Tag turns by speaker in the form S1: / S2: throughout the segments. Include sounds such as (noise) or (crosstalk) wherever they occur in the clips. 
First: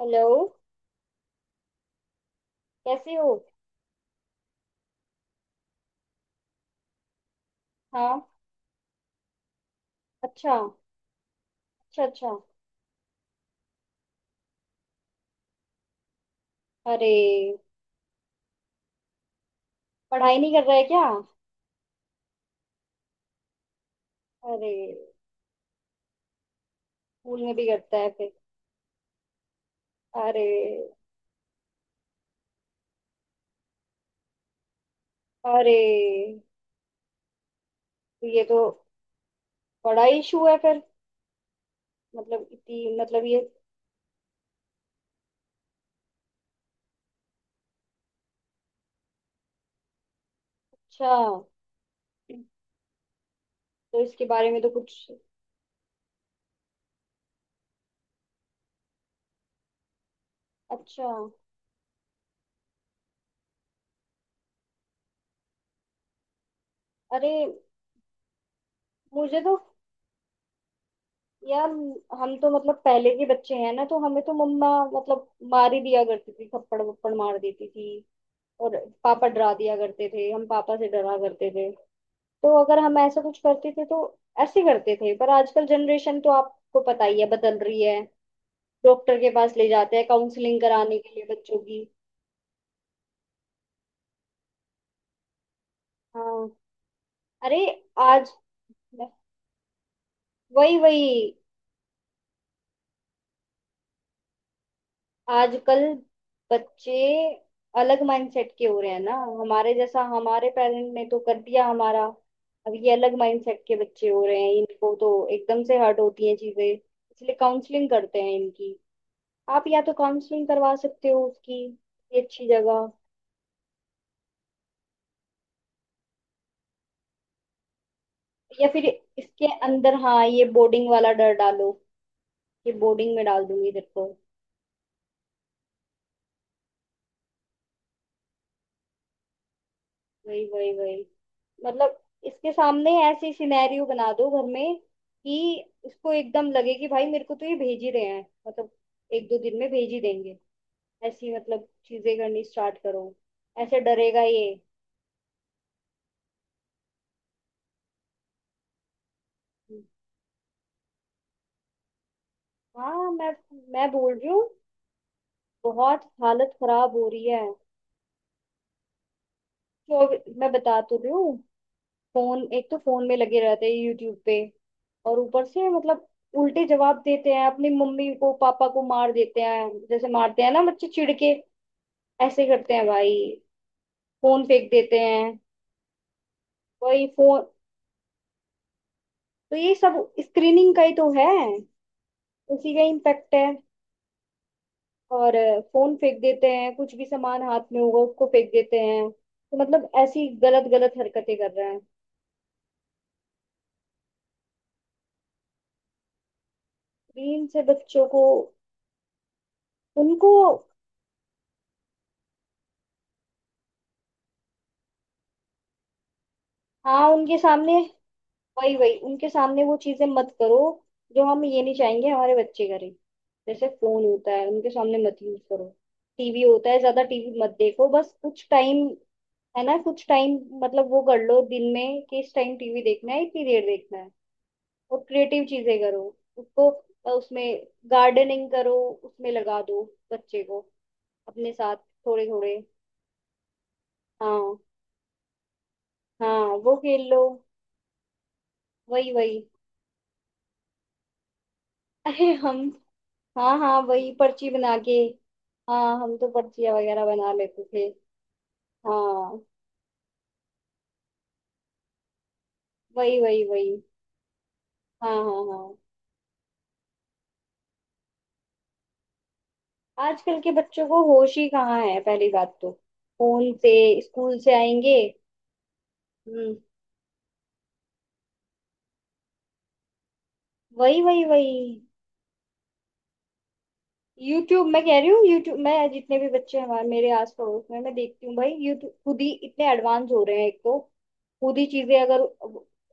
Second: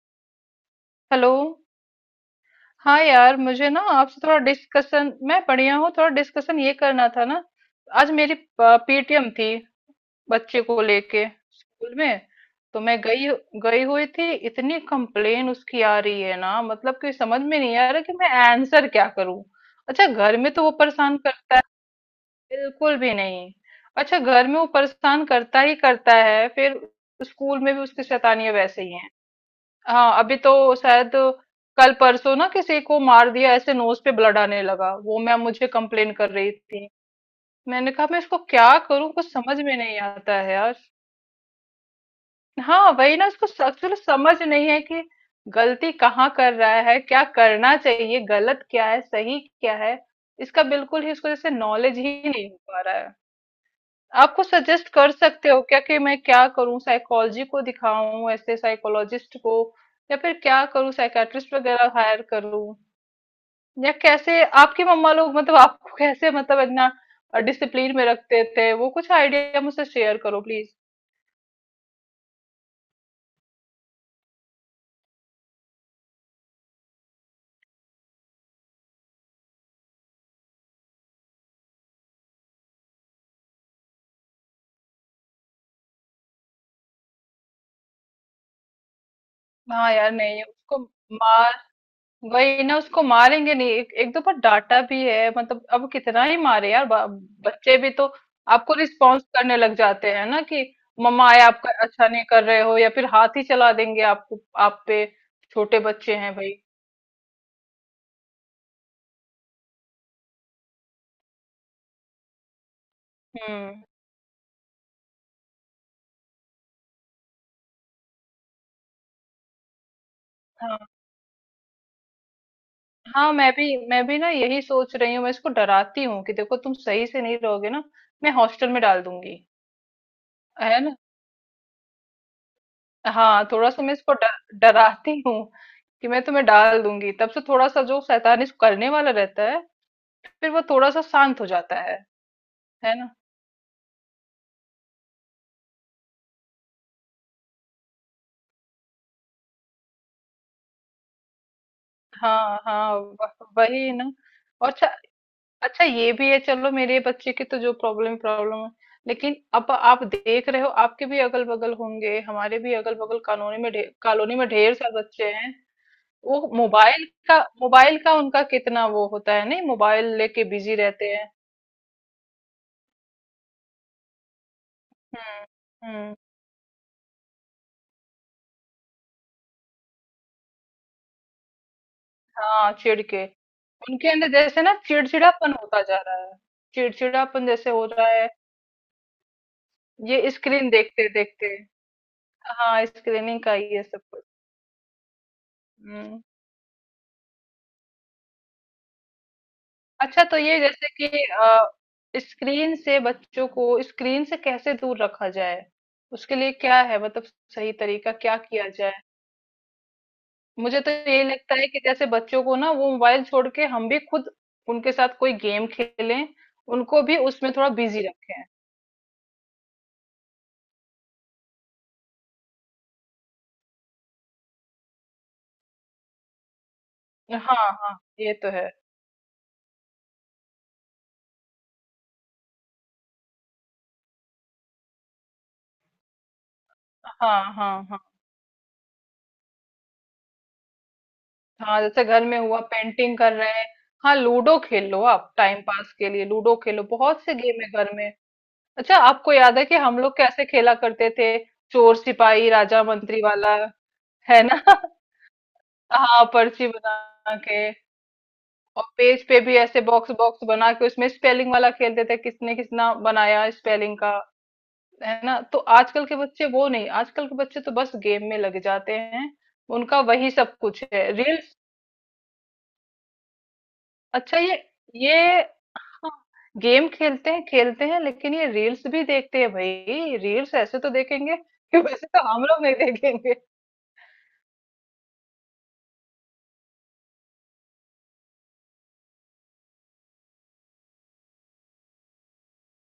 S1: Hello.
S2: Hello. हाँ
S1: कैसे हो?
S2: यार मुझे ना आपसे थोड़ा डिस्कशन, मैं बढ़िया हूँ, थोड़ा डिस्कशन ये करना था ना। आज
S1: हाँ।
S2: मेरी पीटीएम थी,
S1: अच्छा।
S2: बच्चे को लेके स्कूल
S1: अच्छा।
S2: में।
S1: अच्छा।
S2: तो मैं गई गई हुई थी। इतनी कंप्लेन उसकी आ रही है ना, मतलब
S1: अरे,
S2: कि समझ में नहीं आ रहा कि मैं आंसर क्या करूँ। अच्छा, घर
S1: पढ़ाई नहीं
S2: में तो
S1: कर
S2: वो
S1: रहा है क्या?
S2: परेशान करता है। बिल्कुल भी नहीं। अच्छा, घर में वो
S1: अरे,
S2: परेशान करता ही करता है, फिर
S1: स्कूल में
S2: स्कूल
S1: भी
S2: में भी
S1: करता
S2: उसकी
S1: है फिर?
S2: शैतानियां वैसे ही हैं। हाँ, अभी
S1: अरे।
S2: तो शायद कल परसों ना किसी को मार दिया, ऐसे नोज पे ब्लड आने लगा। वो मैम मुझे
S1: अरे,
S2: कंप्लेन कर रही थी। मैंने कहा मैं
S1: तो
S2: इसको
S1: ये तो
S2: क्या करूं, कुछ समझ में नहीं
S1: बड़ा
S2: आता
S1: इशू
S2: है
S1: है
S2: यार।
S1: फिर। मतलब
S2: हाँ
S1: इतनी,
S2: वही
S1: मतलब
S2: ना,
S1: ये।
S2: इसको एक्चुअली समझ नहीं है कि गलती कहाँ कर रहा है, क्या करना चाहिए, गलत क्या है, सही क्या है। इसका बिल्कुल
S1: अच्छा,
S2: ही, इसको जैसे नॉलेज ही नहीं हो पा रहा है।
S1: तो इसके
S2: आपको
S1: बारे में तो
S2: सजेस्ट
S1: कुछ।
S2: कर सकते हो क्या कि मैं क्या करूं, साइकोलॉजी को दिखाऊं, ऐसे साइकोलॉजिस्ट को या फिर क्या करूं,
S1: अच्छा।
S2: साइकेट्रिस्ट वगैरह हायर करूं। या कैसे आपकी मम्मा लोग, मतलब आपको कैसे, मतलब इतना
S1: अरे,
S2: डिसिप्लिन में रखते थे, वो कुछ
S1: मुझे तो
S2: आइडिया मुझसे शेयर करो प्लीज।
S1: यार, हम तो मतलब पहले के बच्चे हैं ना, तो हमें तो मम्मा मतलब मार ही दिया करती थी, थप्पड़ वप्पड़ मार देती थी। और पापा डरा दिया करते थे, हम पापा से डरा करते थे। तो अगर हम ऐसा कुछ करते थे तो ऐसे करते थे। पर आजकल जनरेशन तो आपको पता ही है, बदल रही है। डॉक्टर के पास ले
S2: हाँ
S1: जाते हैं,
S2: यार, नहीं
S1: काउंसलिंग
S2: उसको
S1: कराने के लिए
S2: मार,
S1: बच्चों की।
S2: वही ना, उसको मारेंगे नहीं। एक दो बार डांटा भी है। मतलब अब कितना ही
S1: हाँ।
S2: मारे यार,
S1: अरे।
S2: बच्चे भी तो
S1: आज।
S2: आपको रिस्पॉन्स करने लग जाते हैं ना कि
S1: वही वही।
S2: मम्मा आए, आपका अच्छा नहीं कर रहे हो या फिर हाथ ही चला देंगे आपको, आप पे। छोटे
S1: आजकल
S2: बच्चे हैं भाई।
S1: बच्चे अलग माइंडसेट के हो रहे हैं ना। हमारे जैसा हमारे पेरेंट ने तो कर दिया हमारा। अब ये अलग माइंडसेट के
S2: हम्म।
S1: बच्चे हो रहे हैं, इनको तो एकदम से हर्ट होती हैं चीजें, इसलिए काउंसलिंग करते हैं इनकी। आप या तो काउंसलिंग करवा
S2: हाँ
S1: सकते हो उसकी। ये अच्छी जगह।
S2: हाँ, मैं भी ना यही सोच रही हूँ। मैं इसको डराती हूँ कि देखो तुम सही से नहीं रहोगे ना, मैं
S1: या
S2: हॉस्टल में
S1: फिर
S2: डाल दूंगी।
S1: इसके अंदर, हाँ, ये
S2: है
S1: बोर्डिंग
S2: ना।
S1: वाला डर डालो। ये बोर्डिंग में
S2: हाँ,
S1: डाल
S2: थोड़ा
S1: दूंगी
S2: सा
S1: तेरे
S2: मैं
S1: को।
S2: इसको डर डराती हूँ कि मैं तुम्हें डाल दूंगी, तब से थोड़ा सा जो शैतानी करने वाला रहता है,
S1: वही
S2: फिर वो
S1: वही वही।
S2: थोड़ा-सा शांत हो जाता है।
S1: मतलब इसके सामने
S2: है ना?
S1: ऐसी सिनेरियो बना दो घर में कि इसको एकदम लगे कि भाई मेरे को तो ये भेज ही रहे हैं, मतलब एक दो दिन में भेज ही देंगे। ऐसी मतलब चीजें करनी
S2: हाँ,
S1: स्टार्ट
S2: हाँ,
S1: करो।
S2: व
S1: ऐसे
S2: वही ना।
S1: डरेगा ये।
S2: और अच्छा, अच्छा ये भी है। चलो, मेरे बच्चे की तो जो प्रॉब्लम प्रॉब्लम है, लेकिन अब आप देख रहे हो, आपके भी अगल-बगल होंगे, हमारे भी
S1: हाँ।
S2: अगल-बगल
S1: मैं
S2: कॉलोनी में ढे
S1: मैं बोल रही
S2: कॉलोनी
S1: हूँ,
S2: में ढेर सारे बच्चे हैं।
S1: बहुत
S2: वो
S1: हालत खराब
S2: मोबाइल
S1: हो रही
S2: का
S1: है।
S2: मोबाइल का उनका कितना वो होता है, नहीं, मोबाइल
S1: चौबीस
S2: लेके
S1: मैं
S2: बिज़ी
S1: बता तो
S2: रहते
S1: रही
S2: हैं।
S1: हूँ। फोन, एक तो फोन में लगे रहते हैं यूट्यूब पे, और
S2: हुँ,
S1: ऊपर से मतलब
S2: हुँ,
S1: उल्टे जवाब देते हैं अपनी मम्मी को, पापा को मार देते हैं, जैसे मारते हैं ना बच्चे चिढ़ के, ऐसे
S2: हाँ,
S1: करते हैं
S2: चिढ़
S1: भाई।
S2: के। उनके अंदर
S1: फोन
S2: जैसे
S1: फेंक
S2: ना
S1: देते हैं।
S2: चिड़चिड़ापन होता जा रहा है।
S1: वही फोन,
S2: चिड़चिड़ापन जैसे हो रहा है,
S1: तो ये सब
S2: ये स्क्रीन
S1: स्क्रीनिंग का ही तो है,
S2: देखते-देखते।
S1: उसी का
S2: हाँ,
S1: इम्पेक्ट है।
S2: स्क्रीनिंग का ही है सब कुछ।
S1: और फोन फेंक
S2: हम्म
S1: देते हैं, कुछ भी सामान हाथ में होगा उसको फेंक देते हैं, तो मतलब
S2: अच्छा,
S1: ऐसी
S2: तो ये
S1: गलत
S2: जैसे
S1: गलत
S2: कि
S1: हरकतें कर रहे
S2: अ,
S1: हैं।
S2: स्क्रीन से बच्चों को, स्क्रीन से कैसे दूर रखा जाए, उसके लिए क्या है, मतलब
S1: स्क्रीन से
S2: सही
S1: बच्चों
S2: तरीका
S1: को
S2: क्या किया जाए।
S1: उनको,
S2: मुझे तो यही लगता है कि जैसे बच्चों को ना वो मोबाइल छोड़ के हम भी खुद उनके साथ कोई गेम खेलें, उनको
S1: हाँ,
S2: भी
S1: उनके
S2: उसमें थोड़ा
S1: सामने,
S2: बिजी रखें।
S1: वही वही, उनके सामने वो चीजें मत करो जो हम ये नहीं चाहेंगे हमारे बच्चे करें। जैसे फोन होता है उनके सामने मत यूज करो, टीवी होता है ज्यादा टीवी मत
S2: हाँ
S1: देखो,
S2: हाँ,
S1: बस
S2: ये
S1: कुछ
S2: तो है।
S1: टाइम, है ना, कुछ टाइम। मतलब वो कर लो दिन में कि इस टाइम टीवी देखना है, इतनी देर देखना है। और क्रिएटिव चीजें करो उसको,
S2: हाँ
S1: उसमें
S2: हाँ हाँ।
S1: गार्डनिंग करो, उसमें लगा दो बच्चे को अपने साथ।
S2: हाँ, जैसे घर
S1: थोड़े
S2: में
S1: थोड़े।
S2: हुआ पेंटिंग कर रहे हैं। हाँ,
S1: हाँ
S2: लूडो खेल लो। आप टाइम पास के लिए
S1: हाँ।
S2: लूडो
S1: वो
S2: खेलो,
S1: खेल लो।
S2: बहुत से गेम है घर में। अच्छा,
S1: वही
S2: आपको
S1: वही।
S2: याद है कि हम लोग कैसे खेला करते थे? चोर
S1: (laughs) अरे
S2: सिपाही
S1: हम।
S2: राजा मंत्री वाला।
S1: हाँ हाँ वही,
S2: है
S1: पर्ची
S2: ना।
S1: बना
S2: (laughs)
S1: के। हाँ, हम
S2: हाँ
S1: तो
S2: पर्ची
S1: पर्चियाँ वगैरह बना
S2: बना के,
S1: लेते थे।
S2: और पेज पे
S1: हाँ
S2: भी ऐसे बॉक्स बॉक्स बना के उसमें स्पेलिंग वाला खेलते थे, किसने किसना
S1: वही वही
S2: बनाया
S1: वही।
S2: स्पेलिंग का।
S1: हाँ
S2: है
S1: हाँ
S2: ना। तो
S1: हाँ।
S2: आजकल के बच्चे वो नहीं, आजकल के बच्चे तो बस गेम में लग जाते हैं। उनका वही
S1: आजकल के
S2: सब कुछ
S1: बच्चों को
S2: है,
S1: होश ही
S2: रील्स।
S1: कहाँ है पहली बात तो। फोन से स्कूल
S2: अच्छा
S1: से
S2: ये
S1: आएंगे।
S2: ये हाँ,
S1: हम्म।
S2: गेम खेलते हैं खेलते हैं, लेकिन ये रील्स भी देखते हैं भाई। रील्स ऐसे तो
S1: वही वही
S2: देखेंगे
S1: वही।
S2: कि वैसे तो हम लोग नहीं देखेंगे।
S1: यूट्यूब, मैं कह रही हूँ, यूट्यूब मैं जितने भी बच्चे हमारे मेरे आस पड़ोस में मैं देखती हूँ भाई, यूट्यूब खुद ही इतने एडवांस हो रहे हैं एक तो। खुद ही चीजें अगर,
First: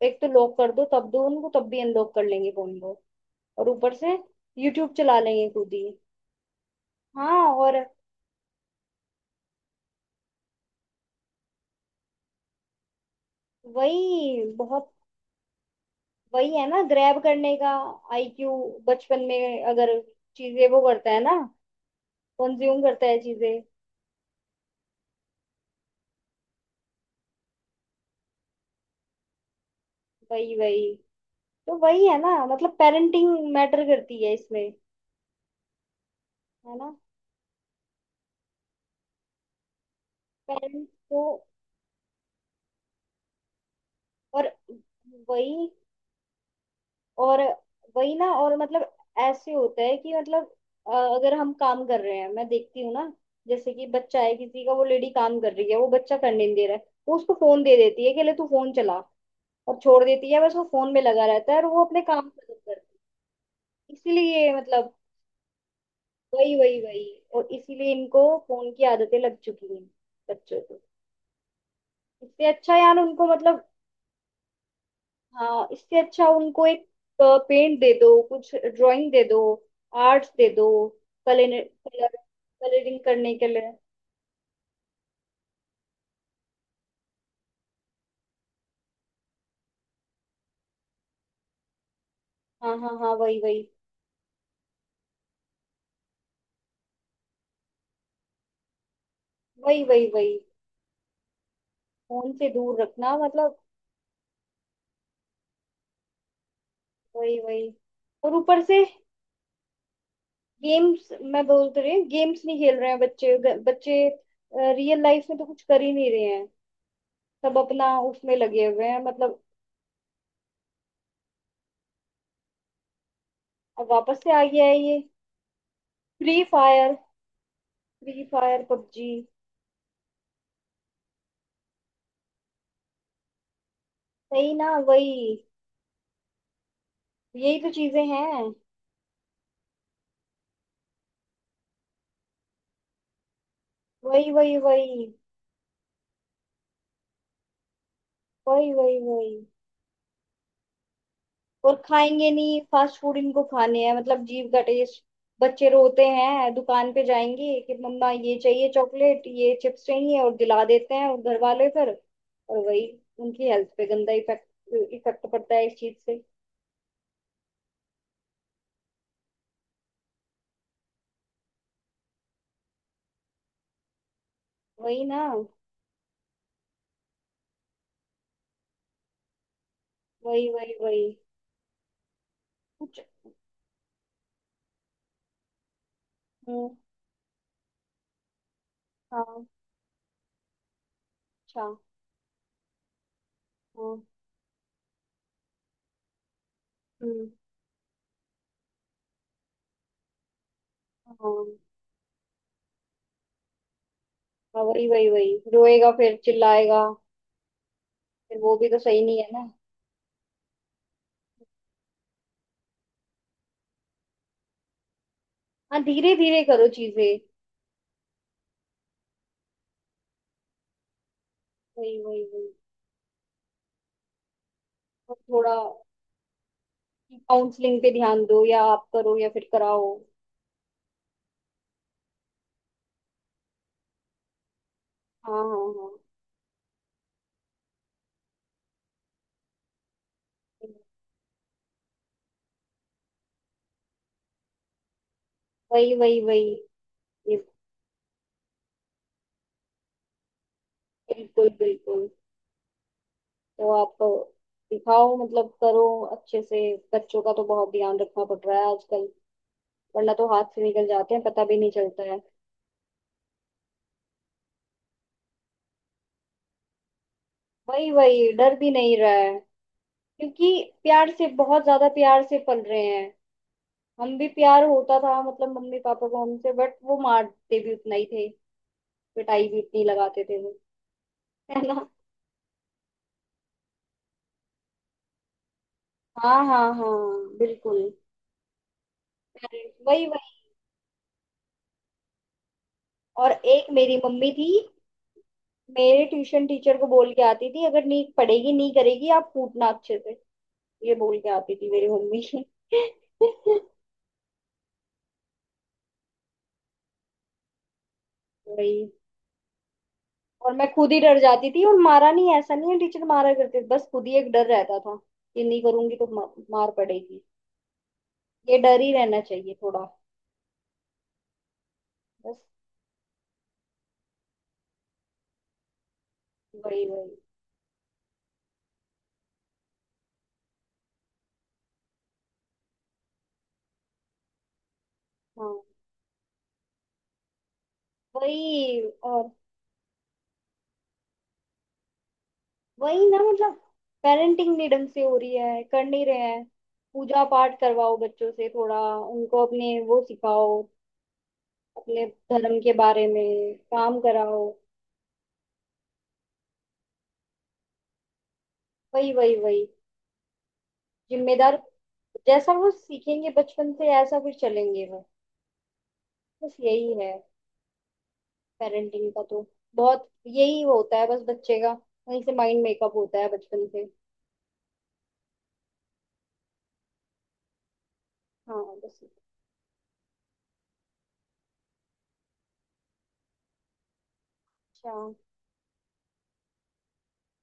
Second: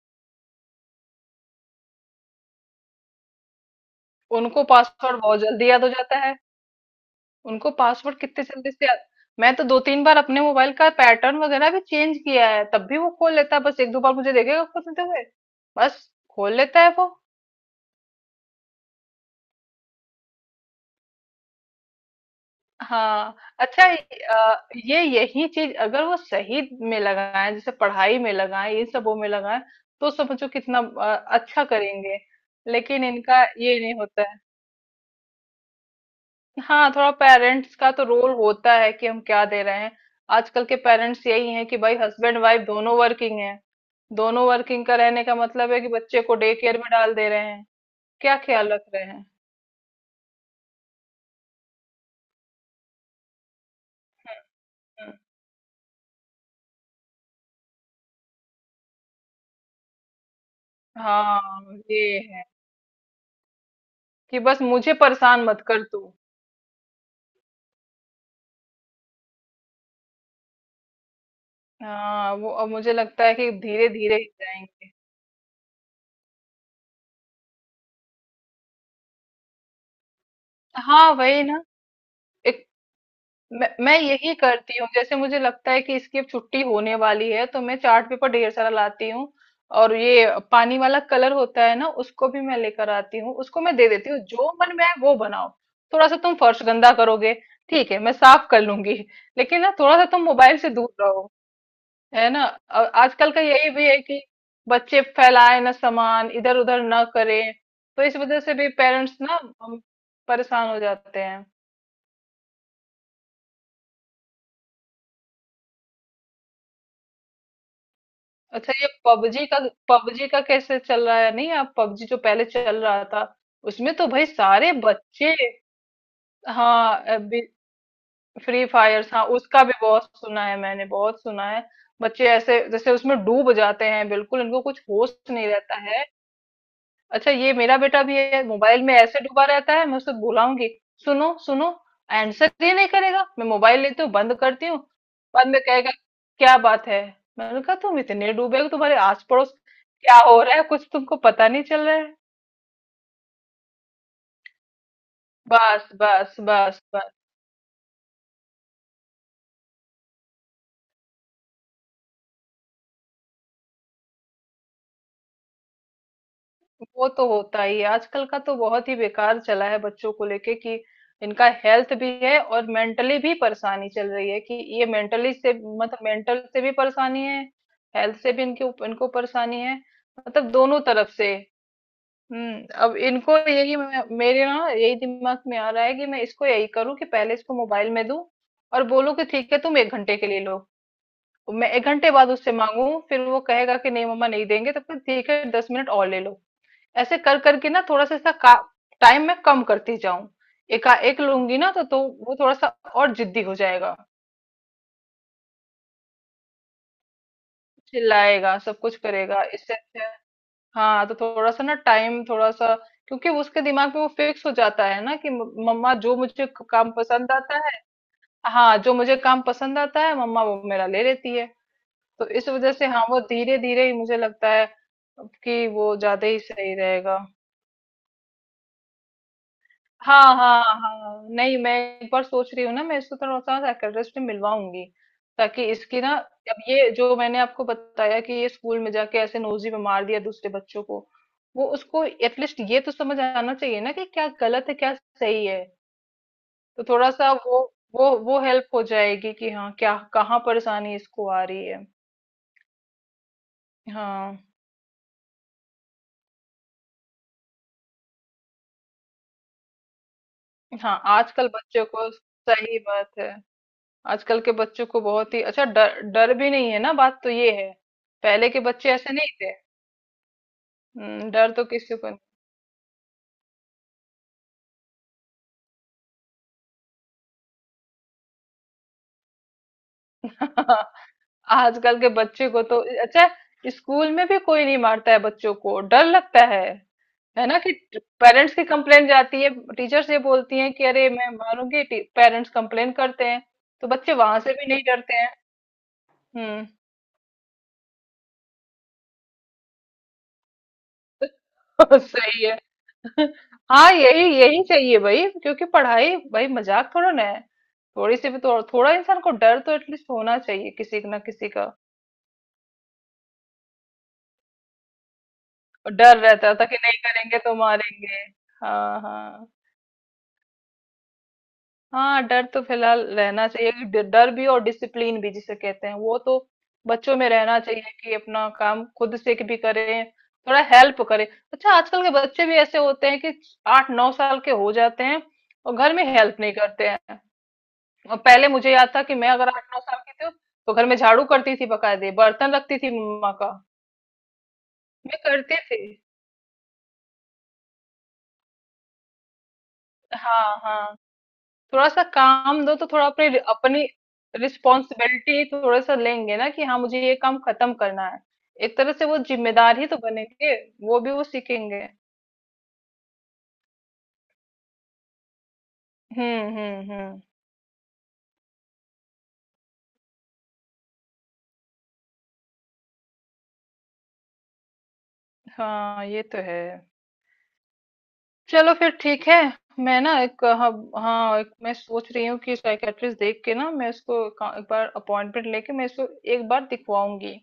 S1: एक तो लॉक कर दो तब दो उनको, तब भी अनलॉक कर लेंगे फोन को। और ऊपर से
S2: उनको
S1: यूट्यूब चला
S2: पासवर्ड बहुत
S1: लेंगे
S2: जल्दी
S1: खुद
S2: याद
S1: ही।
S2: हो जाता है।
S1: हाँ।
S2: उनको
S1: और
S2: पासवर्ड कितने जल्दी से याद। मैं तो दो तीन बार अपने मोबाइल का पैटर्न वगैरह भी चेंज किया है, तब भी वो खोल लेता है। बस एक दो बार मुझे
S1: वही
S2: देखेगा
S1: बहुत।
S2: खोलते हुए, बस, खोल
S1: वही है ना
S2: लेता है वो।
S1: ग्रैब करने का आईक्यू। बचपन में अगर चीजें वो करता है ना, कंज्यूम करता है
S2: हाँ
S1: चीजें।
S2: अच्छा, अ, ये यही चीज अगर वो सही में लगाएं, जैसे पढ़ाई में लगाएं, इन सबों में लगाएं, तो समझो
S1: वही
S2: कितना
S1: वही।
S2: अच्छा
S1: तो वही है
S2: करेंगे।
S1: ना मतलब
S2: लेकिन इनका
S1: पेरेंटिंग
S2: ये
S1: मैटर
S2: नहीं
S1: करती
S2: होता
S1: है
S2: है।
S1: इसमें। है
S2: हाँ,
S1: ना?
S2: थोड़ा पेरेंट्स का तो रोल होता है कि हम क्या दे रहे हैं। आजकल के
S1: पेरेंट्स को,
S2: पेरेंट्स यही हैं कि भाई हस्बैंड वाइफ दोनों वर्किंग हैं। दोनों
S1: और
S2: वर्किंग का रहने का
S1: वही,
S2: मतलब है कि बच्चे को डे केयर में डाल दे
S1: और
S2: रहे हैं,
S1: वही ना,
S2: क्या
S1: और
S2: ख्याल रख
S1: मतलब
S2: रहे हैं।
S1: ऐसे होता है कि मतलब, अगर हम काम कर रहे हैं मैं देखती हूँ ना, जैसे कि बच्चा है किसी का, वो लेडी
S2: हम्म।
S1: काम कर रही है, वो बच्चा करने नहीं दे रहा है, वो उसको फोन दे देती है कि ले तू फोन चला, और छोड़ देती है, बस वो फोन में लगा रहता है और
S2: हाँ,
S1: वो अपने
S2: ये
S1: काम
S2: है
S1: खत्म करती है,
S2: कि
S1: इसीलिए
S2: बस
S1: मतलब,
S2: मुझे परेशान मत कर तू।
S1: वही वही वही। और इसीलिए इनको फोन की आदतें लग चुकी हैं बच्चों को।
S2: हाँ,
S1: इससे
S2: वो अब
S1: अच्छा
S2: मुझे
S1: यार
S2: लगता
S1: उनको
S2: है कि
S1: मतलब,
S2: धीरे धीरे ही जाएंगे।
S1: हाँ, इससे अच्छा उनको एक पेंट दे दो, कुछ ड्राइंग दे दो, आर्ट्स दे दो,
S2: हाँ वही
S1: कलर
S2: ना, एक,
S1: कलरिंग करने के लिए।
S2: मैं यही करती हूँ। जैसे मुझे लगता है कि इसकी अब छुट्टी होने वाली है तो मैं चार्ट पेपर ढेर सारा लाती हूँ, और ये पानी वाला कलर होता है ना उसको भी मैं
S1: हाँ हाँ
S2: लेकर
S1: हाँ।
S2: आती हूँ।
S1: वही वही
S2: उसको मैं दे देती हूँ जो मन में है वो बनाओ। थोड़ा सा तुम फर्श गंदा करोगे, ठीक है, मैं साफ कर लूंगी, लेकिन ना
S1: वही,
S2: थोड़ा सा
S1: वही
S2: तुम
S1: वही,
S2: मोबाइल से दूर रहो। है
S1: फोन
S2: ना।
S1: से दूर
S2: और
S1: रखना
S2: आजकल का
S1: मतलब।
S2: यही भी है कि बच्चे फैलाए ना, सामान इधर उधर ना
S1: वही
S2: करें,
S1: वही।
S2: तो इस
S1: और
S2: वजह से
S1: ऊपर
S2: भी
S1: से
S2: पेरेंट्स ना अम, परेशान हो
S1: गेम्स,
S2: जाते
S1: मैं
S2: हैं।
S1: बोल तो रही हूँ गेम्स नहीं खेल रहे हैं बच्चे, बच्चे रियल लाइफ में तो कुछ कर ही नहीं रहे हैं, सब अपना उसमें लगे
S2: अच्छा, ये
S1: हुए हैं, मतलब।
S2: पबजी का कैसे चल रहा है, नहीं आप पबजी जो पहले चल रहा था
S1: अब
S2: उसमें तो
S1: वापस
S2: भाई
S1: से आ गया
S2: सारे
S1: है ये
S2: बच्चे।
S1: Free fire.
S2: हाँ अभी
S1: free fire
S2: free
S1: PUBG.
S2: Fires, हाँ उसका भी बहुत सुना है मैंने, बहुत सुना है। बच्चे ऐसे जैसे उसमें डूब जाते हैं बिल्कुल,
S1: सही
S2: इनको
S1: ना,
S2: कुछ होश
S1: वही।
S2: नहीं रहता है। अच्छा, ये
S1: यही तो
S2: मेरा बेटा
S1: चीजें
S2: भी है
S1: हैं।
S2: मोबाइल में ऐसे डूबा रहता है। मैं उससे बुलाऊंगी, सुनो, सुनो, आंसर ही नहीं करेगा। मैं मोबाइल लेती हूँ,
S1: वही
S2: बंद
S1: वही
S2: करती हूँ,
S1: वही,
S2: बाद में कहेगा क्या बात है। मैंने कहा तुम इतने डूबे हो,
S1: वही
S2: तुम्हारे
S1: वही
S2: आस
S1: वही।
S2: पड़ोस क्या हो रहा है कुछ तुमको पता नहीं
S1: और
S2: चल रहा है।
S1: खाएंगे नहीं फास्ट फूड, इनको खाने हैं मतलब जीभ का टेस्ट। बच्चे
S2: बस
S1: रोते
S2: बस
S1: हैं
S2: बस
S1: दुकान पे
S2: बस।
S1: जाएंगे कि मम्मा ये चाहिए चॉकलेट, ये चिप्स चाहिए, और दिला देते हैं, और घर वाले फिर। और वही उनकी हेल्थ पे गंदा इफेक्ट इफेक्ट पड़ता है इस चीज से।
S2: वो तो होता ही है, आजकल का तो बहुत ही बेकार चला है बच्चों को लेके कि इनका हेल्थ भी है, और मेंटली भी परेशानी चल रही है कि ये
S1: वही ना।
S2: मेंटली से, मतलब मेंटल से भी परेशानी है, हेल्थ से भी इनके इनको परेशानी है।
S1: वही
S2: मतलब
S1: वही
S2: दोनों
S1: वही
S2: तरफ से। हम्म, अब
S1: कुछ।
S2: इनको यही मेरे ना यही दिमाग में आ रहा है कि मैं इसको यही
S1: हम्म,
S2: करूं कि पहले इसको मोबाइल में दूं, और बोलूं कि
S1: हाँ,
S2: ठीक है तुम 1 घंटे के लिए लो।
S1: अच्छा,
S2: मैं 1 घंटे बाद उससे मांगू, फिर वो कहेगा कि
S1: हाँ,
S2: नहीं मम्मा नहीं देंगे। तब तक ठीक है 10 मिनट और ले लो। ऐसे
S1: हम्म,
S2: कर करके ना थोड़ा सा इसका टाइम मैं कम करती जाऊं। एका एक
S1: हाँ,
S2: लूंगी ना तो वो थोड़ा सा और जिद्दी हो जाएगा।
S1: हाँ, वही वही वही, रोएगा फिर चिल्लाएगा। फिर वो
S2: चिल्लाएगा,
S1: भी तो
S2: सब कुछ
S1: सही नहीं है
S2: करेगा,
S1: ना।
S2: इससे अच्छा है। हाँ तो थोड़ा सा ना टाइम थोड़ा सा, क्योंकि उसके दिमाग में वो फिक्स हो जाता है ना कि
S1: हाँ,
S2: मम्मा जो
S1: धीरे धीरे
S2: मुझे
S1: करो
S2: काम
S1: चीजें।
S2: पसंद आता है, हाँ जो मुझे काम पसंद आता है मम्मा वो मेरा ले लेती है,
S1: वही वही
S2: तो
S1: वही।
S2: इस वजह से हाँ वो धीरे धीरे ही मुझे लगता है
S1: और थोड़ा
S2: कि वो ज्यादा ही सही रहेगा।
S1: काउंसलिंग पे ध्यान दो, या आप करो या फिर कराओ।
S2: हाँ, हाँ, हाँ। नहीं मैं एक बार सोच रही हूँ ना, मैं इसको थोड़ा सा साइकियाट्रिस्ट से मिलवाऊंगी
S1: हाँ हाँ
S2: ताकि
S1: हाँ।
S2: इसकी ना, अब ये जो मैंने आपको बताया कि ये स्कूल में जाके ऐसे नोजी में मार दिया दूसरे बच्चों को, वो उसको एटलीस्ट ये तो समझ आना चाहिए ना कि क्या गलत है क्या सही है।
S1: वही वही वही।
S2: तो थोड़ा सा
S1: ये।
S2: वो, वो हेल्प हो जाएगी कि हाँ क्या कहाँ परेशानी इसको आ
S1: बिल्कुल
S2: रही है।
S1: बिल्कुल। तो आप
S2: हाँ।
S1: दिखाओ मतलब करो अच्छे से। बच्चों का तो बहुत ध्यान रखना पड़ रहा है आजकल, वरना तो हाथ से निकल
S2: हाँ
S1: जाते हैं पता
S2: आजकल
S1: भी नहीं
S2: बच्चों
S1: चलता
S2: को,
S1: है।
S2: सही बात है, आजकल के बच्चों को बहुत ही अच्छा डर, डर भी नहीं है ना, बात तो ये है।
S1: वही वही,
S2: पहले
S1: डर
S2: के
S1: भी
S2: बच्चे
S1: नहीं रहा
S2: ऐसे
S1: है
S2: नहीं थे।
S1: क्योंकि प्यार से,
S2: डर तो
S1: बहुत ज्यादा
S2: किसी को नहीं।
S1: प्यार से पल रहे हैं। हम भी प्यार होता था मतलब मम्मी पापा को हमसे, बट वो मारते भी उतना ही थे, पिटाई भी उतनी लगाते थे वो।
S2: (laughs)
S1: है ना।
S2: आजकल के बच्चे को तो अच्छा, स्कूल में भी कोई नहीं मारता है, बच्चों को डर
S1: हाँ
S2: लगता
S1: हाँ
S2: है।
S1: हाँ।
S2: है ना कि
S1: बिल्कुल।
S2: पेरेंट्स की कंप्लेन जाती है,
S1: पेरेंट्स, वही
S2: टीचर्स ये
S1: वही।
S2: बोलती हैं कि अरे मैं मारूंगी, पेरेंट्स कंप्लेन करते
S1: और
S2: हैं,
S1: एक
S2: तो
S1: मेरी
S2: बच्चे
S1: मम्मी
S2: वहां
S1: थी,
S2: से भी नहीं डरते हैं।
S1: मेरे ट्यूशन
S2: हम्म।
S1: टीचर को बोल के आती थी अगर नहीं पढ़ेगी नहीं करेगी आप कूटना अच्छे से। ये बोल के आती थी मेरी
S2: (laughs)
S1: मम्मी।
S2: सही है। (laughs)
S1: (laughs)
S2: हाँ, यही यही चाहिए भाई, क्योंकि पढ़ाई भाई मजाक थोड़ा ना है। थोड़ी सी भी तो,
S1: वही।
S2: थोड़ा इंसान को डर तो एटलीस्ट होना
S1: और मैं
S2: चाहिए
S1: खुद ही
S2: किसी ना
S1: डर
S2: किसी
S1: जाती थी,
S2: का।
S1: और मारा नहीं ऐसा नहीं है, टीचर मारा करते थे, बस खुद ही एक डर रहता था कि नहीं
S2: और
S1: करूंगी तो
S2: डर रहता था
S1: मार
S2: कि नहीं
S1: पड़ेगी।
S2: करेंगे तो मारेंगे।
S1: ये डर ही
S2: हाँ
S1: रहना
S2: हाँ।
S1: चाहिए थोड़ा।
S2: हाँ,
S1: बस
S2: डर तो फिलहाल रहना चाहिए कि डर, डर भी और डिसिप्लिन भी जिसे कहते हैं वो तो
S1: वही वही।
S2: बच्चों में रहना चाहिए कि अपना काम खुद से भी करें, थोड़ा हेल्प करें। अच्छा, आजकल के बच्चे भी ऐसे होते हैं कि आठ नौ साल के हो जाते हैं
S1: हाँ,
S2: और घर में हेल्प नहीं करते हैं। और पहले मुझे
S1: वही,
S2: याद था कि
S1: और
S2: मैं अगर आठ नौ साल की थी तो घर में झाड़ू करती थी बकायदे, बर्तन रखती थी
S1: वही ना
S2: मम्मा का।
S1: मतलब पेरेंटिंग नहीं ढंग से हो
S2: मैं
S1: रही
S2: करती
S1: है,
S2: थी।
S1: कर नहीं रहे हैं। पूजा पाठ करवाओ बच्चों से, थोड़ा उनको अपने वो सिखाओ,
S2: हाँ हाँ, थोड़ा सा
S1: अपने धर्म
S2: काम
S1: के
S2: दो तो थोड़ा
S1: बारे
S2: अपनी,
S1: में
S2: अपनी
S1: काम कराओ।
S2: रिस्पॉन्सिबिलिटी थोड़ा सा लेंगे ना कि हाँ मुझे ये काम खत्म करना है। एक तरह से
S1: वही
S2: वो
S1: वही वही
S2: जिम्मेदार ही तो बनेंगे, वो भी वो
S1: जिम्मेदार,
S2: सीखेंगे।
S1: जैसा वो सीखेंगे बचपन से ऐसा फिर चलेंगे वो। बस यही है
S2: हम्म।
S1: पेरेंटिंग का तो, बहुत यही होता है बस बच्चे का, वहीं से माइंड मेकअप होता है बचपन से।
S2: हाँ ये तो है।
S1: हाँ
S2: चलो फिर
S1: बस।
S2: ठीक है। मैं ना एक, हाँ, हाँ, एक मैं सोच रही हूँ कि साइकेट्रिस्ट देख के ना मैं इसको एक बार
S1: अच्छा।
S2: अपॉइंटमेंट लेके मैं इसको एक बार दिखवाऊंगी।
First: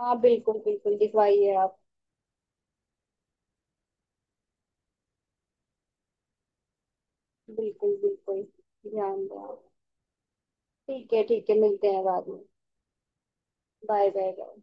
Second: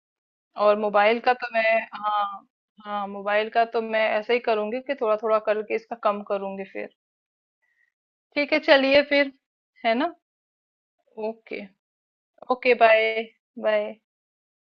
S1: हाँ बिल्कुल
S2: और
S1: बिल्कुल
S2: मोबाइल का तो
S1: दिखवाइए आप।
S2: मैं हाँ, हाँ मोबाइल का तो मैं ऐसे ही करूंगी कि थोड़ा थोड़ा करके इसका कम करूंगी फिर।
S1: बिल्कुल बिल्कुल
S2: ठीक है चलिए
S1: ध्यान
S2: फिर।
S1: दें आप।
S2: है ना।
S1: ठीक है
S2: ओके।
S1: मिलते हैं बाद में।
S2: Okay bye. Bye.
S1: Bye bye bye.